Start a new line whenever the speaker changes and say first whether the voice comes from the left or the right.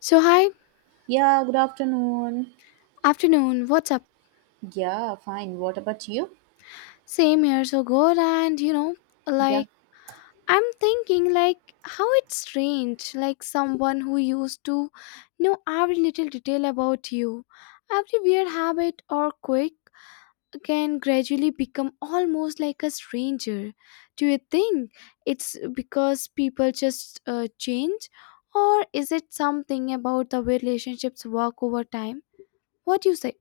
left: So, hi,
right: Yeah, good afternoon.
left: afternoon, what's up?
right: Yeah, fine. What about you?
left: Same here, so good. And you know,
right: Yeah.
left: like, I'm thinking, how it's strange, someone who used to know every little detail about you, every weird habit or quirk can gradually become almost like a stranger. Do you think it's because people just change, or is it something about the way relationships work over time? What do you say?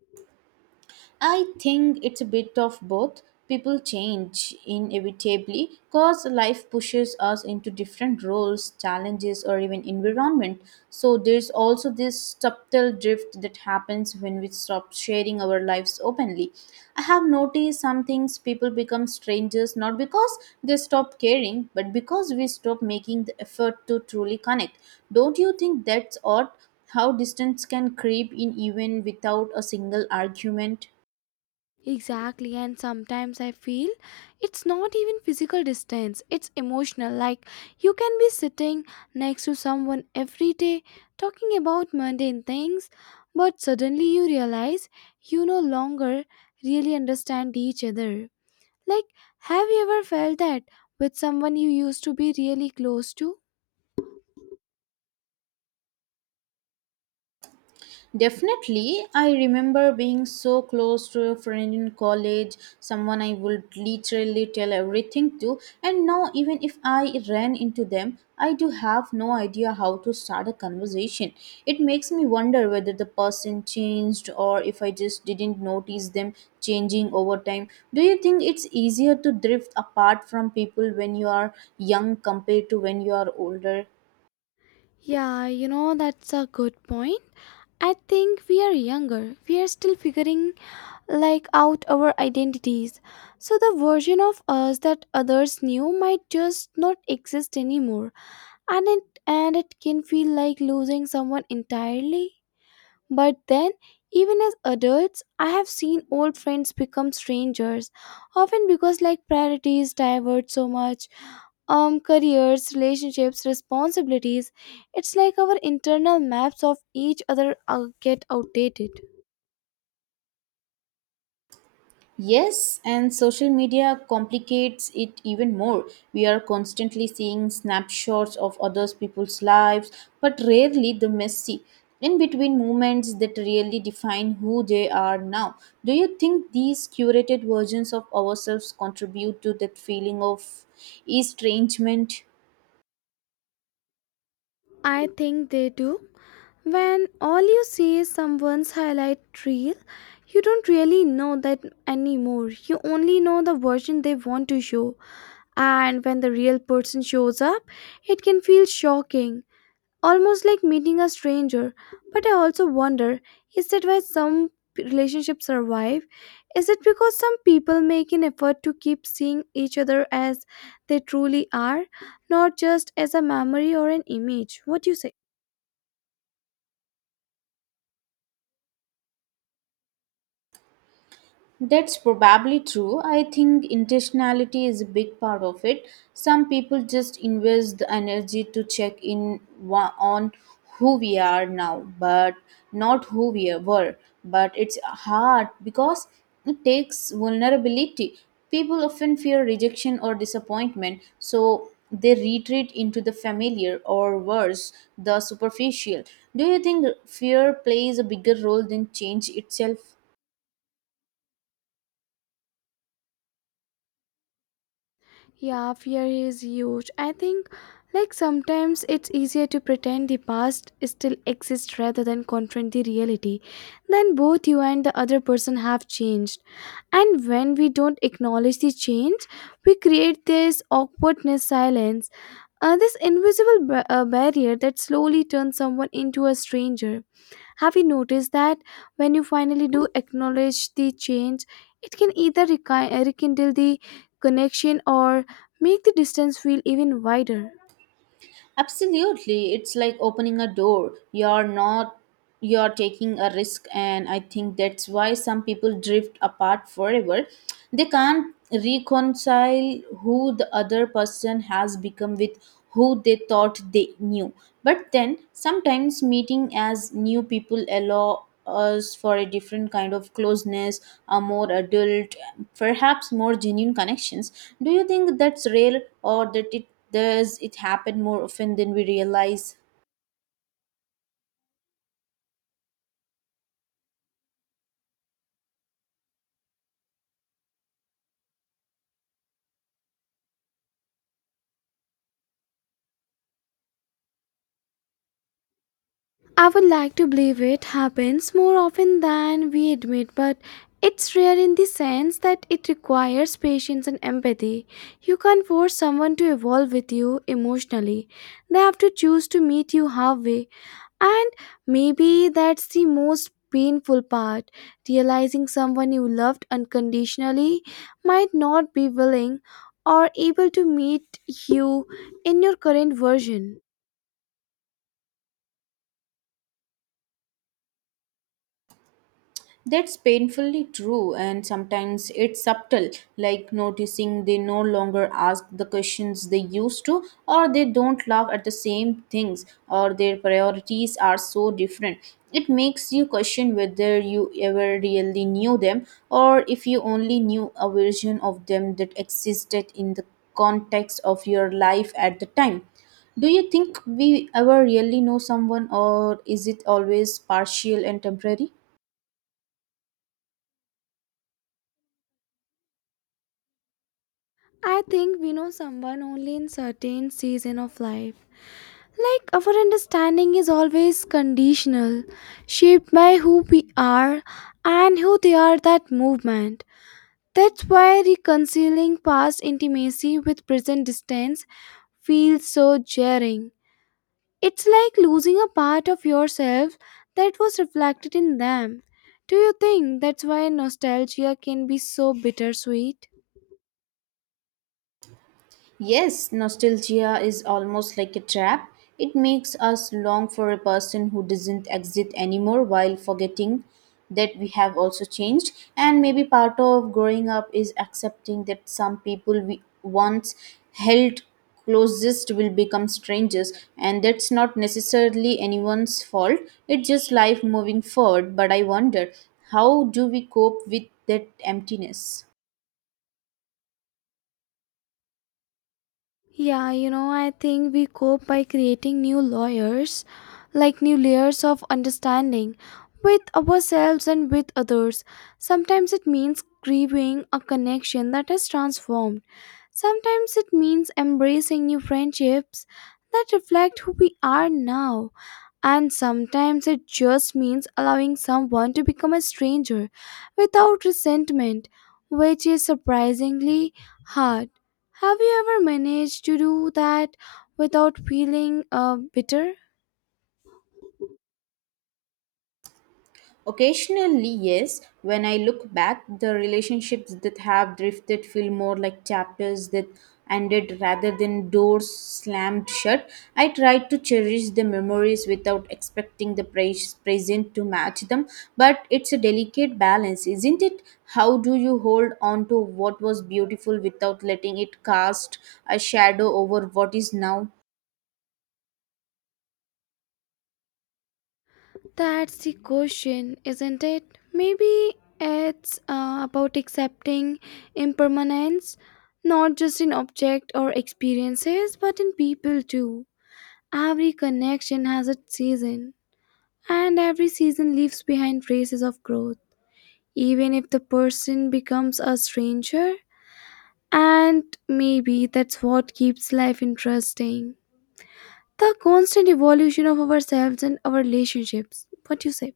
right: I think it's a bit of both. People change inevitably because life pushes us into different roles, challenges, or even environment. So there's also this subtle drift that happens when we stop sharing our lives openly. I have noticed some things people become strangers not because they stop caring, but because we stop making the effort to truly connect. Don't you think that's odd? How distance can creep in even without a single argument?
left: Exactly, and sometimes I feel it's not even physical distance, it's emotional. Like you can be sitting next to someone every day talking about mundane things, but suddenly you realize you no longer really understand each other. Like, have you ever felt that with someone you used to be really close to?
right: Definitely, I remember being so close to a friend in college, someone I would literally tell everything to, and now even if I ran into them, I do have no idea how to start a conversation. It makes me wonder whether the person changed or if I just didn't notice them changing over time. Do you think it's easier to drift apart from people when you are young compared to when you are older?
left: Yeah, you know, that's a good point. I think we are younger. We are still figuring like out our identities. So the version of us that others knew might just not exist anymore. And it can feel like losing someone entirely. But then even as adults, I have seen old friends become strangers, often because like priorities divert so much, careers, relationships, responsibilities. It's like our internal maps of each other get outdated.
right: Yes, and social media complicates it even more. We are constantly seeing snapshots of other people's lives, but rarely the messy in between moments that really define who they are now. Do you think these curated versions of ourselves contribute to that feeling of estrangement?
left: I think they do. When all you see is someone's highlight reel, you don't really know that anymore. You only know the version they want to show. And when the real person shows up, it can feel shocking, almost like meeting a stranger. But I also wonder is that why some relationships survive? Is it because some people make an effort to keep seeing each other as they truly are, not just as a memory or an image? What do you say?
right: That's probably true. I think intentionality is a big part of it. Some people just invest the energy to check in on who we are now, but not who we were. But it's hard because it takes vulnerability. People often fear rejection or disappointment, so they retreat into the familiar or worse, the superficial. Do you think fear plays a bigger role than change itself?
left: Yeah, fear is huge. I think, like, sometimes it's easier to pretend the past still exists rather than confront the reality. Then both you and the other person have changed. And when we don't acknowledge the change, we create this awkwardness silence, this invisible barrier that slowly turns someone into a stranger. Have you noticed that when you finally do acknowledge the change, it can either rekindle the connection or make the distance feel even wider?
right: Absolutely. It's like opening a door. You're not You're taking a risk, and I think that's why some people drift apart forever. They can't reconcile who the other person has become with who they thought they knew. But then sometimes meeting as new people allow us for a different kind of closeness, a more adult, perhaps more genuine connections. Do you think that's rare or that it Thus, it happened more often than we realize.
left: I would like to believe it happens more often than we admit, but it's rare in the sense that it requires patience and empathy. You can't force someone to evolve with you emotionally, they have to choose to meet you halfway. And maybe that's the most painful part realizing someone you loved unconditionally might not be willing or able to meet you in your current version.
right: That's painfully true, and sometimes it's subtle, like noticing they no longer ask the questions they used to, or they don't laugh at the same things, or their priorities are so different. It makes you question whether you ever really knew them, or if you only knew a version of them that existed in the context of your life at the time. Do you think we ever really know someone, or is it always partial and temporary?
left: I think we know someone only in certain season of life. Like our understanding is always conditional, shaped by who we are and who they are that movement. That's why reconciling past intimacy with present distance feels so jarring. It's like losing a part of yourself that was reflected in them. Do you think that's why nostalgia can be so bittersweet?
right: Yes, nostalgia is almost like a trap. It makes us long for a person who doesn't exist anymore while forgetting that we have also changed. And maybe part of growing up is accepting that some people we once held closest will become strangers, and that's not necessarily anyone's fault. It's just life moving forward. But I wonder, how do we cope with that emptiness?
left: Yeah, you know, I think we cope by creating new layers, like new layers of understanding with ourselves and with others. Sometimes it means grieving a connection that has transformed. Sometimes it means embracing new friendships that reflect who we are now. And sometimes it just means allowing someone to become a stranger without resentment, which is surprisingly hard. Have you ever managed to do that without feeling bitter?
right: Occasionally, yes, when I look back, the relationships that have drifted feel more like chapters that ended rather than doors slammed shut. I try to cherish the memories without expecting the praise, present to match them, but it's a delicate balance, isn't it? How do you hold on to what was beautiful without letting it cast a shadow over what is now?
left: That's the question, isn't it? Maybe it's about accepting impermanence, not just in object or experiences, but in people too. Every connection has its season, and every season leaves behind traces of growth, even if the person becomes a stranger. And maybe that's what keeps life interesting the constant evolution of ourselves and our relationships. What you say?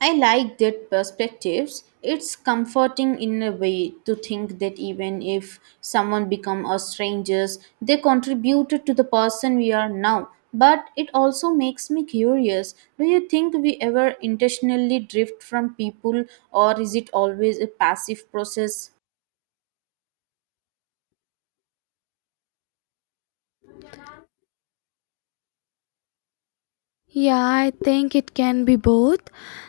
right: I like that perspectives. It's comforting in a way to think that even if someone become a strangers, they contributed to the person we are now. But it also makes me curious. Do you think we ever intentionally drift from people, or is it always a passive process?
left: Yeah, I think it can be both.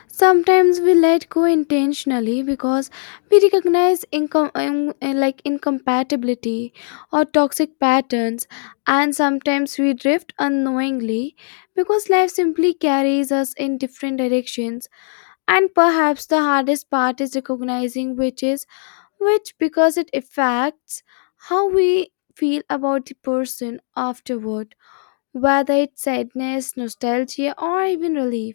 left: Sometimes we let go intentionally because we recognize incompatibility or toxic patterns, and sometimes we drift unknowingly because life simply carries us in different directions. And perhaps the hardest part is recognizing which is which because it affects how we feel about the person afterward, whether it's sadness, nostalgia, or even relief.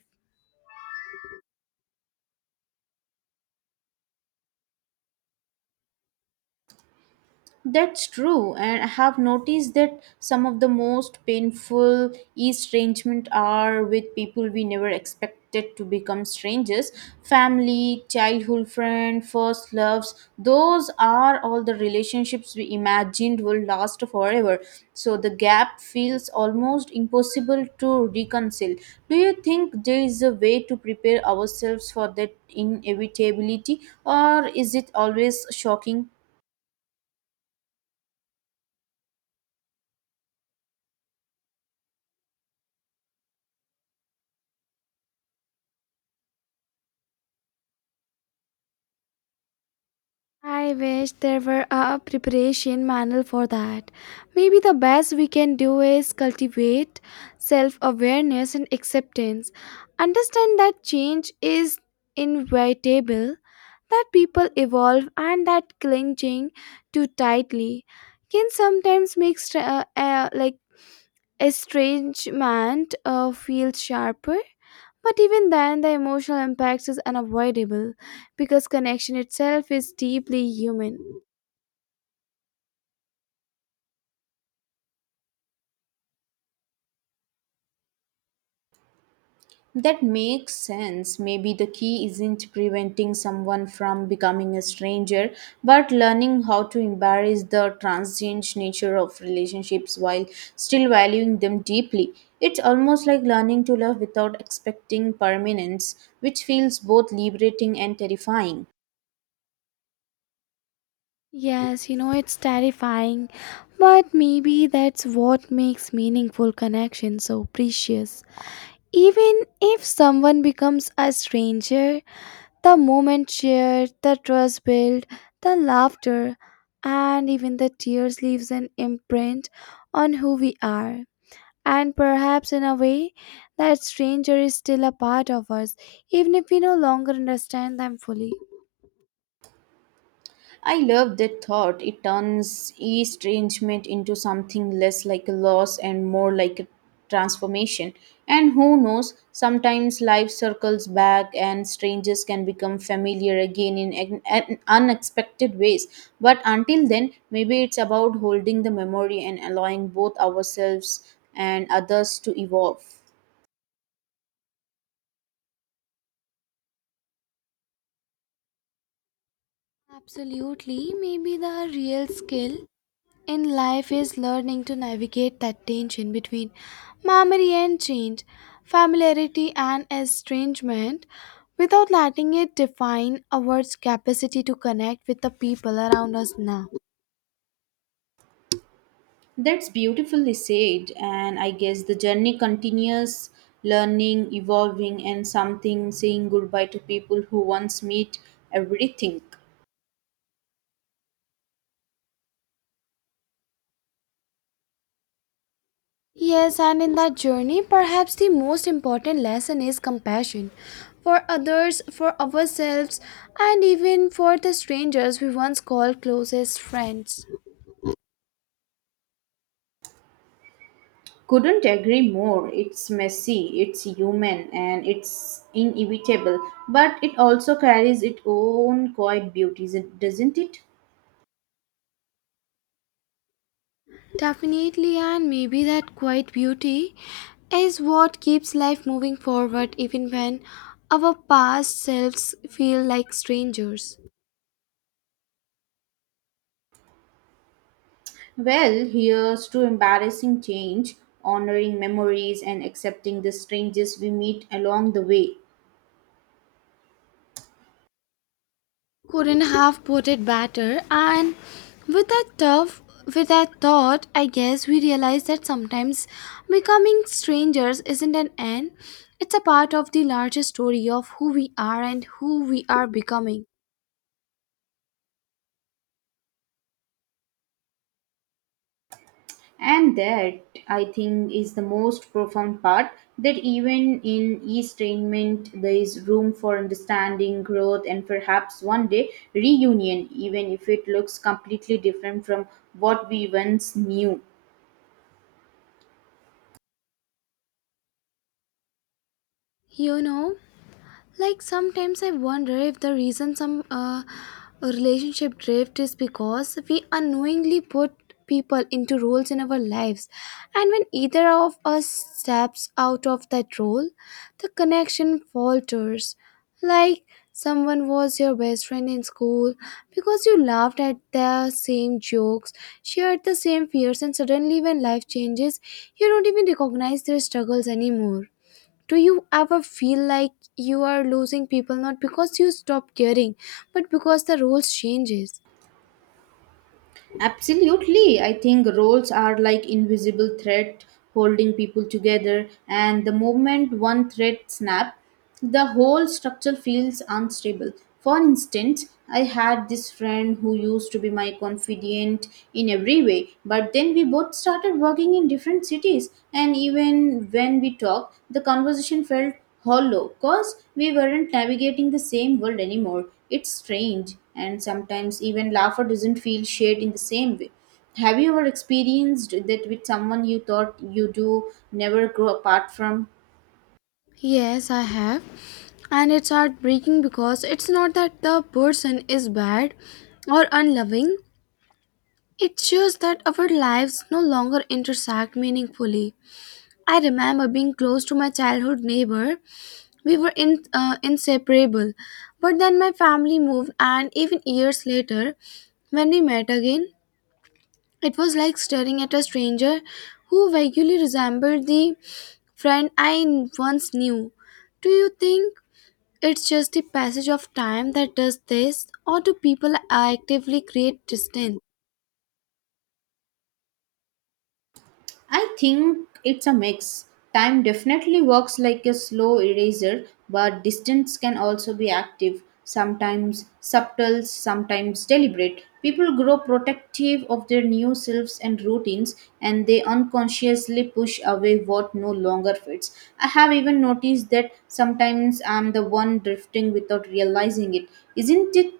right: That's true, and I have noticed that some of the most painful estrangement are with people we never expected to become strangers. Family, childhood friend, first loves, those are all the relationships we imagined will last forever. So the gap feels almost impossible to reconcile. Do you think there is a way to prepare ourselves for that inevitability, or is it always shocking?
left: I wish there were a preparation manual for that. Maybe the best we can do is cultivate self awareness and acceptance. Understand that change is inevitable, that people evolve, and that clinging too tightly can sometimes make estrangement feels sharper, but even then the emotional impact is unavoidable because connection itself is deeply human.
right: That makes sense. Maybe the key isn't preventing someone from becoming a stranger, but learning how to embrace the transient nature of relationships while still valuing them deeply. It's almost like learning to love without expecting permanence, which feels both liberating and terrifying.
left: Yes, you know, it's terrifying, but maybe that's what makes meaningful connection so precious. Even if someone becomes a stranger, the moment shared, the trust built, the laughter, and even the tears leaves an imprint on who we are. And perhaps in a way, that stranger is still a part of us, even if we no longer understand them fully.
right: I love that thought. It turns estrangement into something less like a loss and more like a transformation. And who knows, sometimes life circles back and strangers can become familiar again in an unexpected ways. But until then, maybe it's about holding the memory and allowing both ourselves and others to evolve.
left: Absolutely, maybe the real skill in life is learning to navigate that tension between memory and change, familiarity and estrangement, without letting it define our capacity to connect with the people around us now.
right: That's beautifully said, and I guess the journey continues, learning, evolving, and something saying goodbye to people who once meet everything.
left: Yes, and in that journey, perhaps the most important lesson is compassion for others, for ourselves, and even for the strangers we once called closest friends.
right: Couldn't agree more. It's messy, it's human, and it's inevitable, but it also carries its own quiet beauties, doesn't it?
left: Definitely, and maybe that quiet beauty is what keeps life moving forward even when our past selves feel like strangers.
right: Well, here's to embarrassing change, honoring memories, and accepting the strangers we meet along the way.
left: Couldn't have put it better, and with that tough with that thought, I guess we realize that sometimes becoming strangers isn't an end, it's a part of the larger story of who we are and who we are becoming.
right: And that, I think, is the most profound part that even in estrangement, there is room for understanding, growth, and perhaps one day reunion, even if it looks completely different from what we once knew.
left: You know, like sometimes I wonder if the reason some relationship drift is because we unknowingly put people into roles in our lives, and when either of us steps out of that role, the connection falters. Like, someone was your best friend in school because you laughed at the same jokes, shared the same fears, and suddenly when life changes you don't even recognize their struggles anymore. Do you ever feel like you are losing people not because you stop caring, but because the rules changes?
right: Absolutely. I think roles are like invisible thread holding people together, and the moment one thread snap, the whole structure feels unstable. For instance, I had this friend who used to be my confidant in every way, but then we both started working in different cities, and even when we talked, the conversation felt hollow because we weren't navigating the same world anymore. It's strange, and sometimes even laughter doesn't feel shared in the same way. Have you ever experienced that with someone you thought you do never grow apart from?
left: Yes, I have. And it's heartbreaking because it's not that the person is bad or unloving. It's just that our lives no longer intersect meaningfully. I remember being close to my childhood neighbor. We were inseparable. But then my family moved, and even years later, when we met again, it was like staring at a stranger who vaguely resembled the friend I once knew. Do you think it's just the passage of time that does this, or do people actively create distance?
right: I think it's a mix. Time definitely works like a slow eraser, but distance can also be active, sometimes subtle, sometimes deliberate. People grow protective of their new selves and routines, and they unconsciously push away what no longer fits. I have even noticed that sometimes I'm the one drifting without realizing it. Isn't it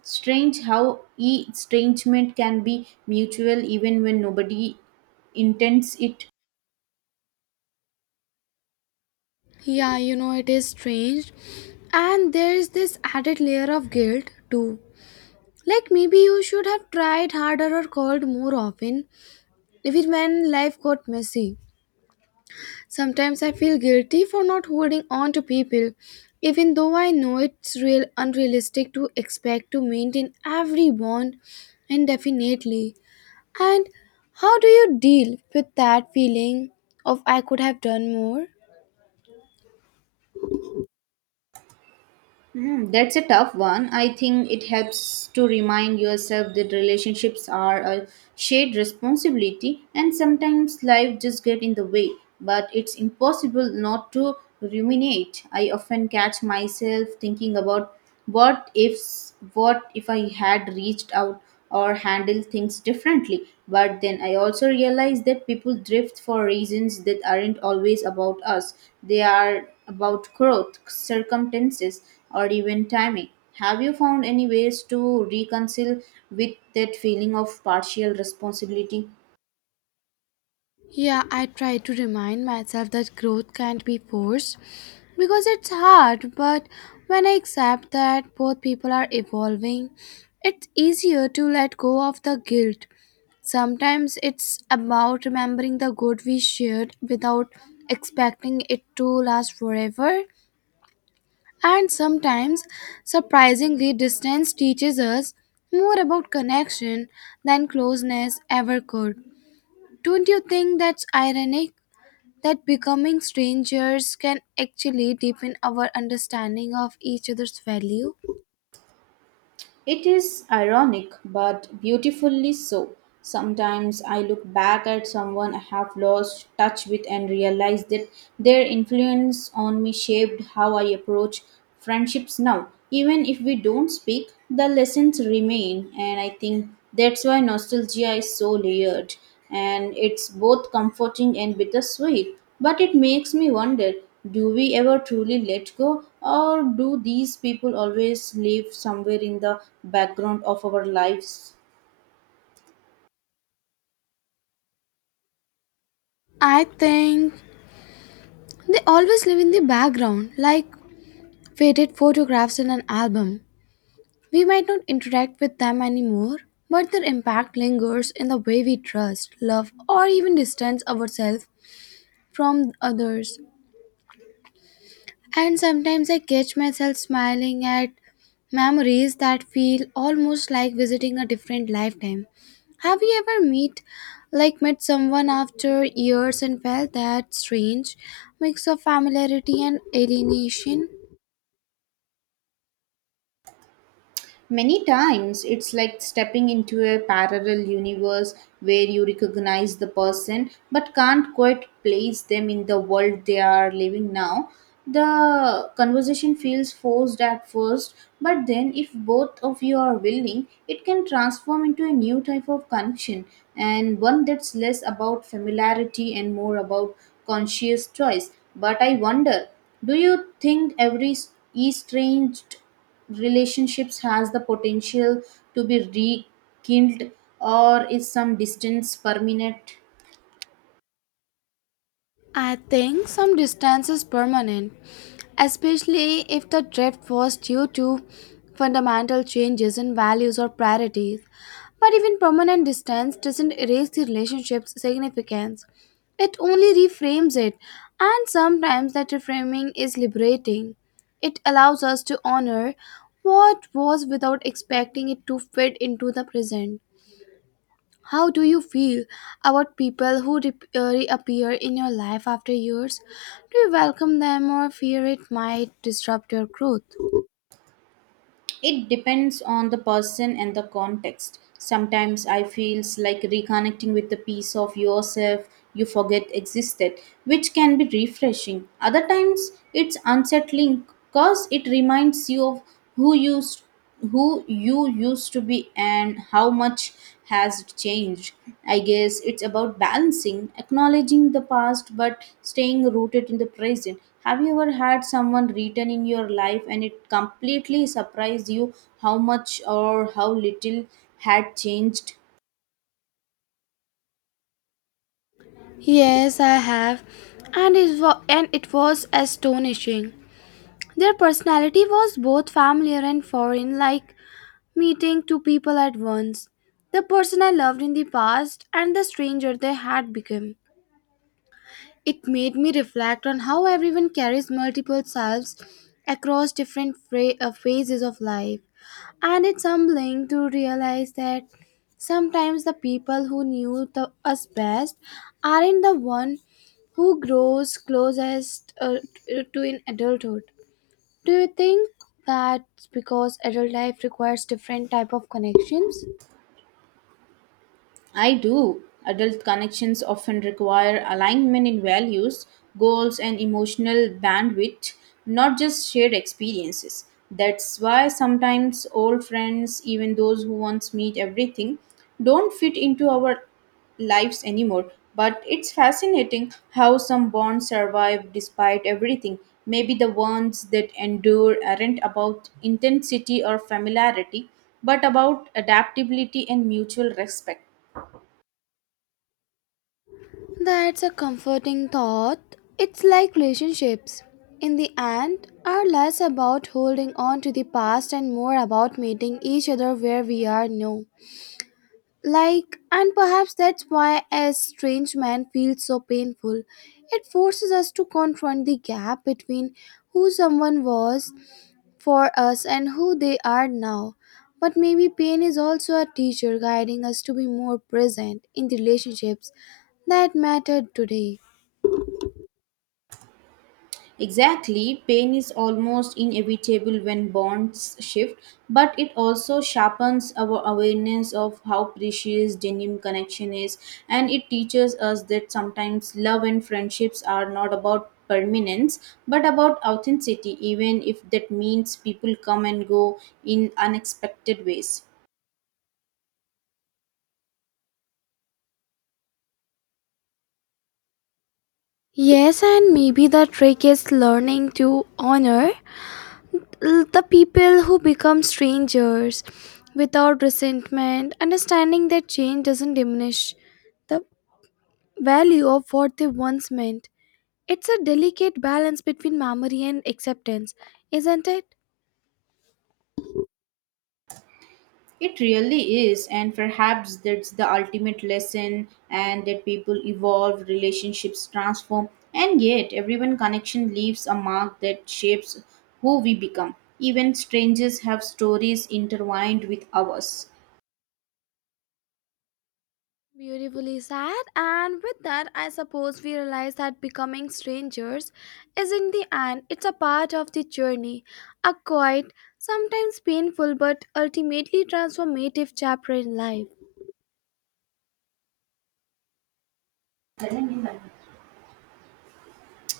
right: strange how estrangement can be mutual even when nobody intends it.
left: Yeah, you know, it is strange. And there is this added layer of guilt too. Like maybe you should have tried harder or called more often, even when life got messy. Sometimes I feel guilty for not holding on to people, even though I know it's real unrealistic to expect to maintain every bond indefinitely. And how do you deal with that feeling of I could have done more?
right: Hmm, that's a tough one. I think it helps to remind yourself that relationships are a shared responsibility and sometimes life just gets in the way, but it's impossible not to ruminate. I often catch myself thinking about what if what if I had reached out or handle things differently. But then I also realize that people drift for reasons that aren't always about us, they are about growth, circumstances, or even timing. Have you found any ways to reconcile with that feeling of partial responsibility?
left: Yeah, I try to remind myself that growth can't be forced because it's hard, but when I accept that both people are evolving, it's easier to let go of the guilt. Sometimes it's about remembering the good we shared without expecting it to last forever. And sometimes, surprisingly, distance teaches us more about connection than closeness ever could. Don't you think that's ironic? That becoming strangers can actually deepen our understanding of each other's value?
right: It is ironic, but beautifully so. Sometimes I look back at someone I have lost touch with and realize that their influence on me shaped how I approach friendships now. Even if we don't speak, the lessons remain, and I think that's why nostalgia is so layered, and it's both comforting and bittersweet. But it makes me wonder, do we ever truly let go, or do these people always live somewhere in the background of our lives?
left: I think they always live in the background, like faded photographs in an album. We might not interact with them anymore, but their impact lingers in the way we trust, love, or even distance ourselves from others. And sometimes I catch myself smiling at memories that feel almost like visiting a different lifetime. Have you ever met someone after years and felt that strange mix of familiarity and alienation?
right: Many times it's like stepping into a parallel universe where you recognize the person but can't quite place them in the world they are living now. The conversation feels forced at first, but then if both of you are willing, it can transform into a new type of connection, and one that's less about familiarity and more about conscious choice. But I wonder, do you think every estranged relationships has the potential to be rekindled, or is some distance permanent?
left: I think some distance is permanent, especially if the drift was due to fundamental changes in values or priorities. But even permanent distance doesn't erase the relationship's significance, it only reframes it, and sometimes that reframing is liberating. It allows us to honor what was without expecting it to fit into the present. How do you feel about people who reappear in your life after years? Do you welcome them or fear it might disrupt your growth?
right: It depends on the person and the context. Sometimes I feels like reconnecting with the piece of yourself you forget existed, which can be refreshing. Other times it's unsettling, cause it reminds you of who you who you used to be and how much has it changed. I guess it's about balancing acknowledging the past but staying rooted in the present. Have you ever had someone return in your life and it completely surprised you how much or how little had changed?
left: Yes, I have, and it was astonishing. Their personality was both familiar and foreign, like meeting two people at once. The person I loved in the past and the stranger they had become. It made me reflect on how everyone carries multiple selves across different phases of life. And it's humbling to realize that sometimes the people who knew the, us best aren't the one who grows closest to in adulthood. Do you think that's because adult life requires different type of connections?
right: I do. Adult connections often require alignment in values, goals, and emotional bandwidth, not just shared experiences. That's why sometimes old friends, even those who once meet everything, don't fit into our lives anymore. But it's fascinating how some bonds survive despite everything. Maybe the ones that endure aren't about intensity or familiarity, but about adaptability and mutual respect.
left: That's a comforting thought. It's like relationships. In the end, are less about holding on to the past and more about meeting each other where we are now. Like, and perhaps that's why estrangement feels so painful. It forces us to confront the gap between who someone was for us and who they are now. But maybe pain is also a teacher guiding us to be more present in the relationships that matter today.
right: Exactly, pain is almost inevitable when bonds shift, but it also sharpens our awareness of how precious genuine connection is, and it teaches us that sometimes love and friendships are not about permanence but about authenticity, even if that means people come and go in unexpected ways.
left: Yes, and maybe the trick is learning to honor the people who become strangers without resentment, understanding that change doesn't diminish the value of what they once meant. It's a delicate balance between memory and acceptance, isn't it?
right: It really is, and perhaps that's the ultimate lesson, and that people evolve, relationships transform, and yet everyone connection leaves a mark that shapes who we become. Even strangers have stories intertwined with ours.
left: Beautifully said, and with that, I suppose we realize that becoming strangers isn't the end, it's a part of the journey, a quiet, sometimes painful, but ultimately transformative chapter in life.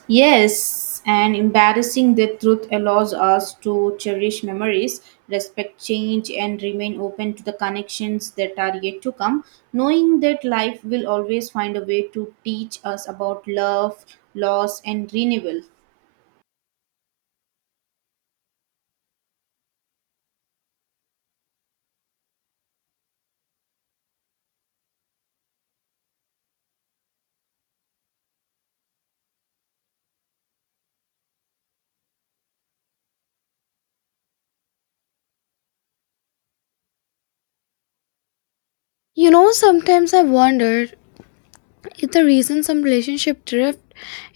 right: Yes, and embarrassing the truth allows us to cherish memories, respect change, and remain open to the connections that are yet to come, knowing that life will always find a way to teach us about love, loss, and renewal.
left: You know, sometimes I wondered if the reason some relationship drift,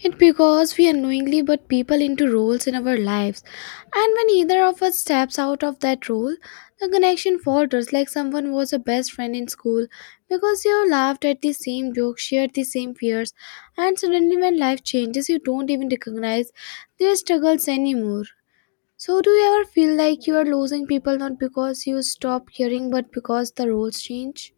left: it because we unknowingly put people into roles in our lives, and when either of us steps out of that role, the connection falters. Like someone was a best friend in school because you laughed at the same jokes, shared the same fears, and suddenly when life changes, you don't even recognize their struggles anymore. So, do you ever feel like you are losing people not because you stop caring, but because the roles change?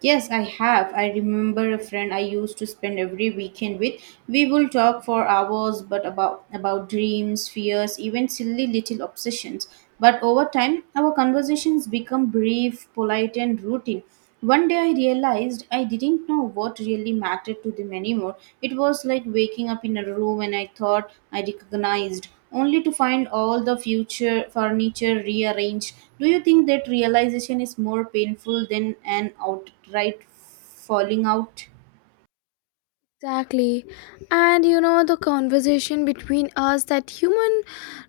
right: Yes, I have. I remember a friend I used to spend every weekend with. We will talk for hours but about dreams, fears, even silly little obsessions. But over time, our conversations become brief, polite and routine. One day I realized I didn't know what really mattered to them anymore. It was like waking up in a room and I thought I recognized only to find all the future furniture rearranged. Do you think that realization is more painful than an outright falling out?
left: Exactly. And you know, the conversation between us that human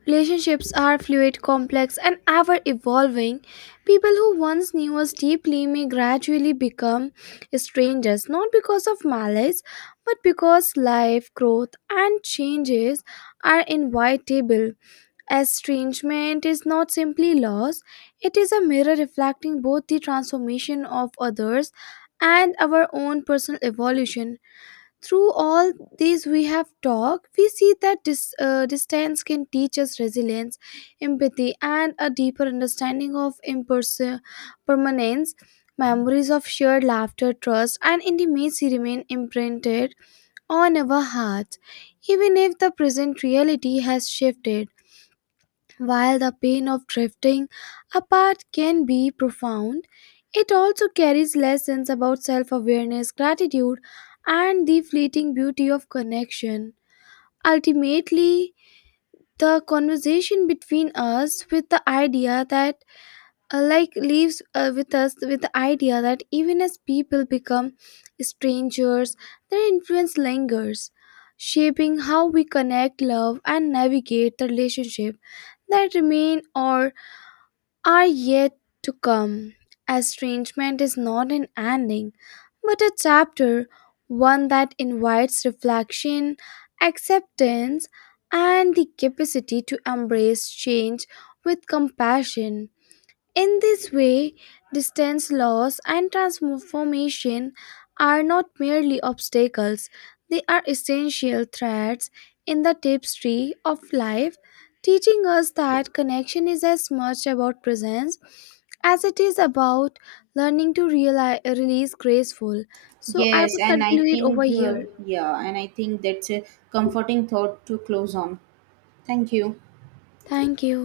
left: relationships are fluid, complex, and ever evolving. People who once knew us deeply may gradually become strangers, not because of malice, but because life, growth, and changes are inevitable. Estrangement is not simply loss, it is a mirror reflecting both the transformation of others and our own personal evolution. Through all these we have talked, we see that distance can teach us resilience, empathy, and a deeper understanding of permanence. Memories of shared laughter, trust, and intimacy remain imprinted on our hearts, even if the present reality has shifted. While the pain of drifting apart can be profound, it also carries lessons about self awareness, gratitude, and the fleeting beauty of connection. Ultimately, the conversation between us with the idea that leaves with us with the idea that even as people become strangers, their influence lingers, shaping how we connect, love, and navigate the relationship that remain or are yet to come. Estrangement is not an ending, but a chapter, one that invites reflection, acceptance, and the capacity to embrace change with compassion. In this way, distance loss and transformation are not merely obstacles, they are essential threads in the tapestry of life, teaching us that connection is as much about presence as it is about learning to realize, release graceful. So I
right: Yes,
left: would
right: and I
left: conclude over
right: think,
left: here.
right: that's a comforting thought to close on. Thank you.
left: Thank you.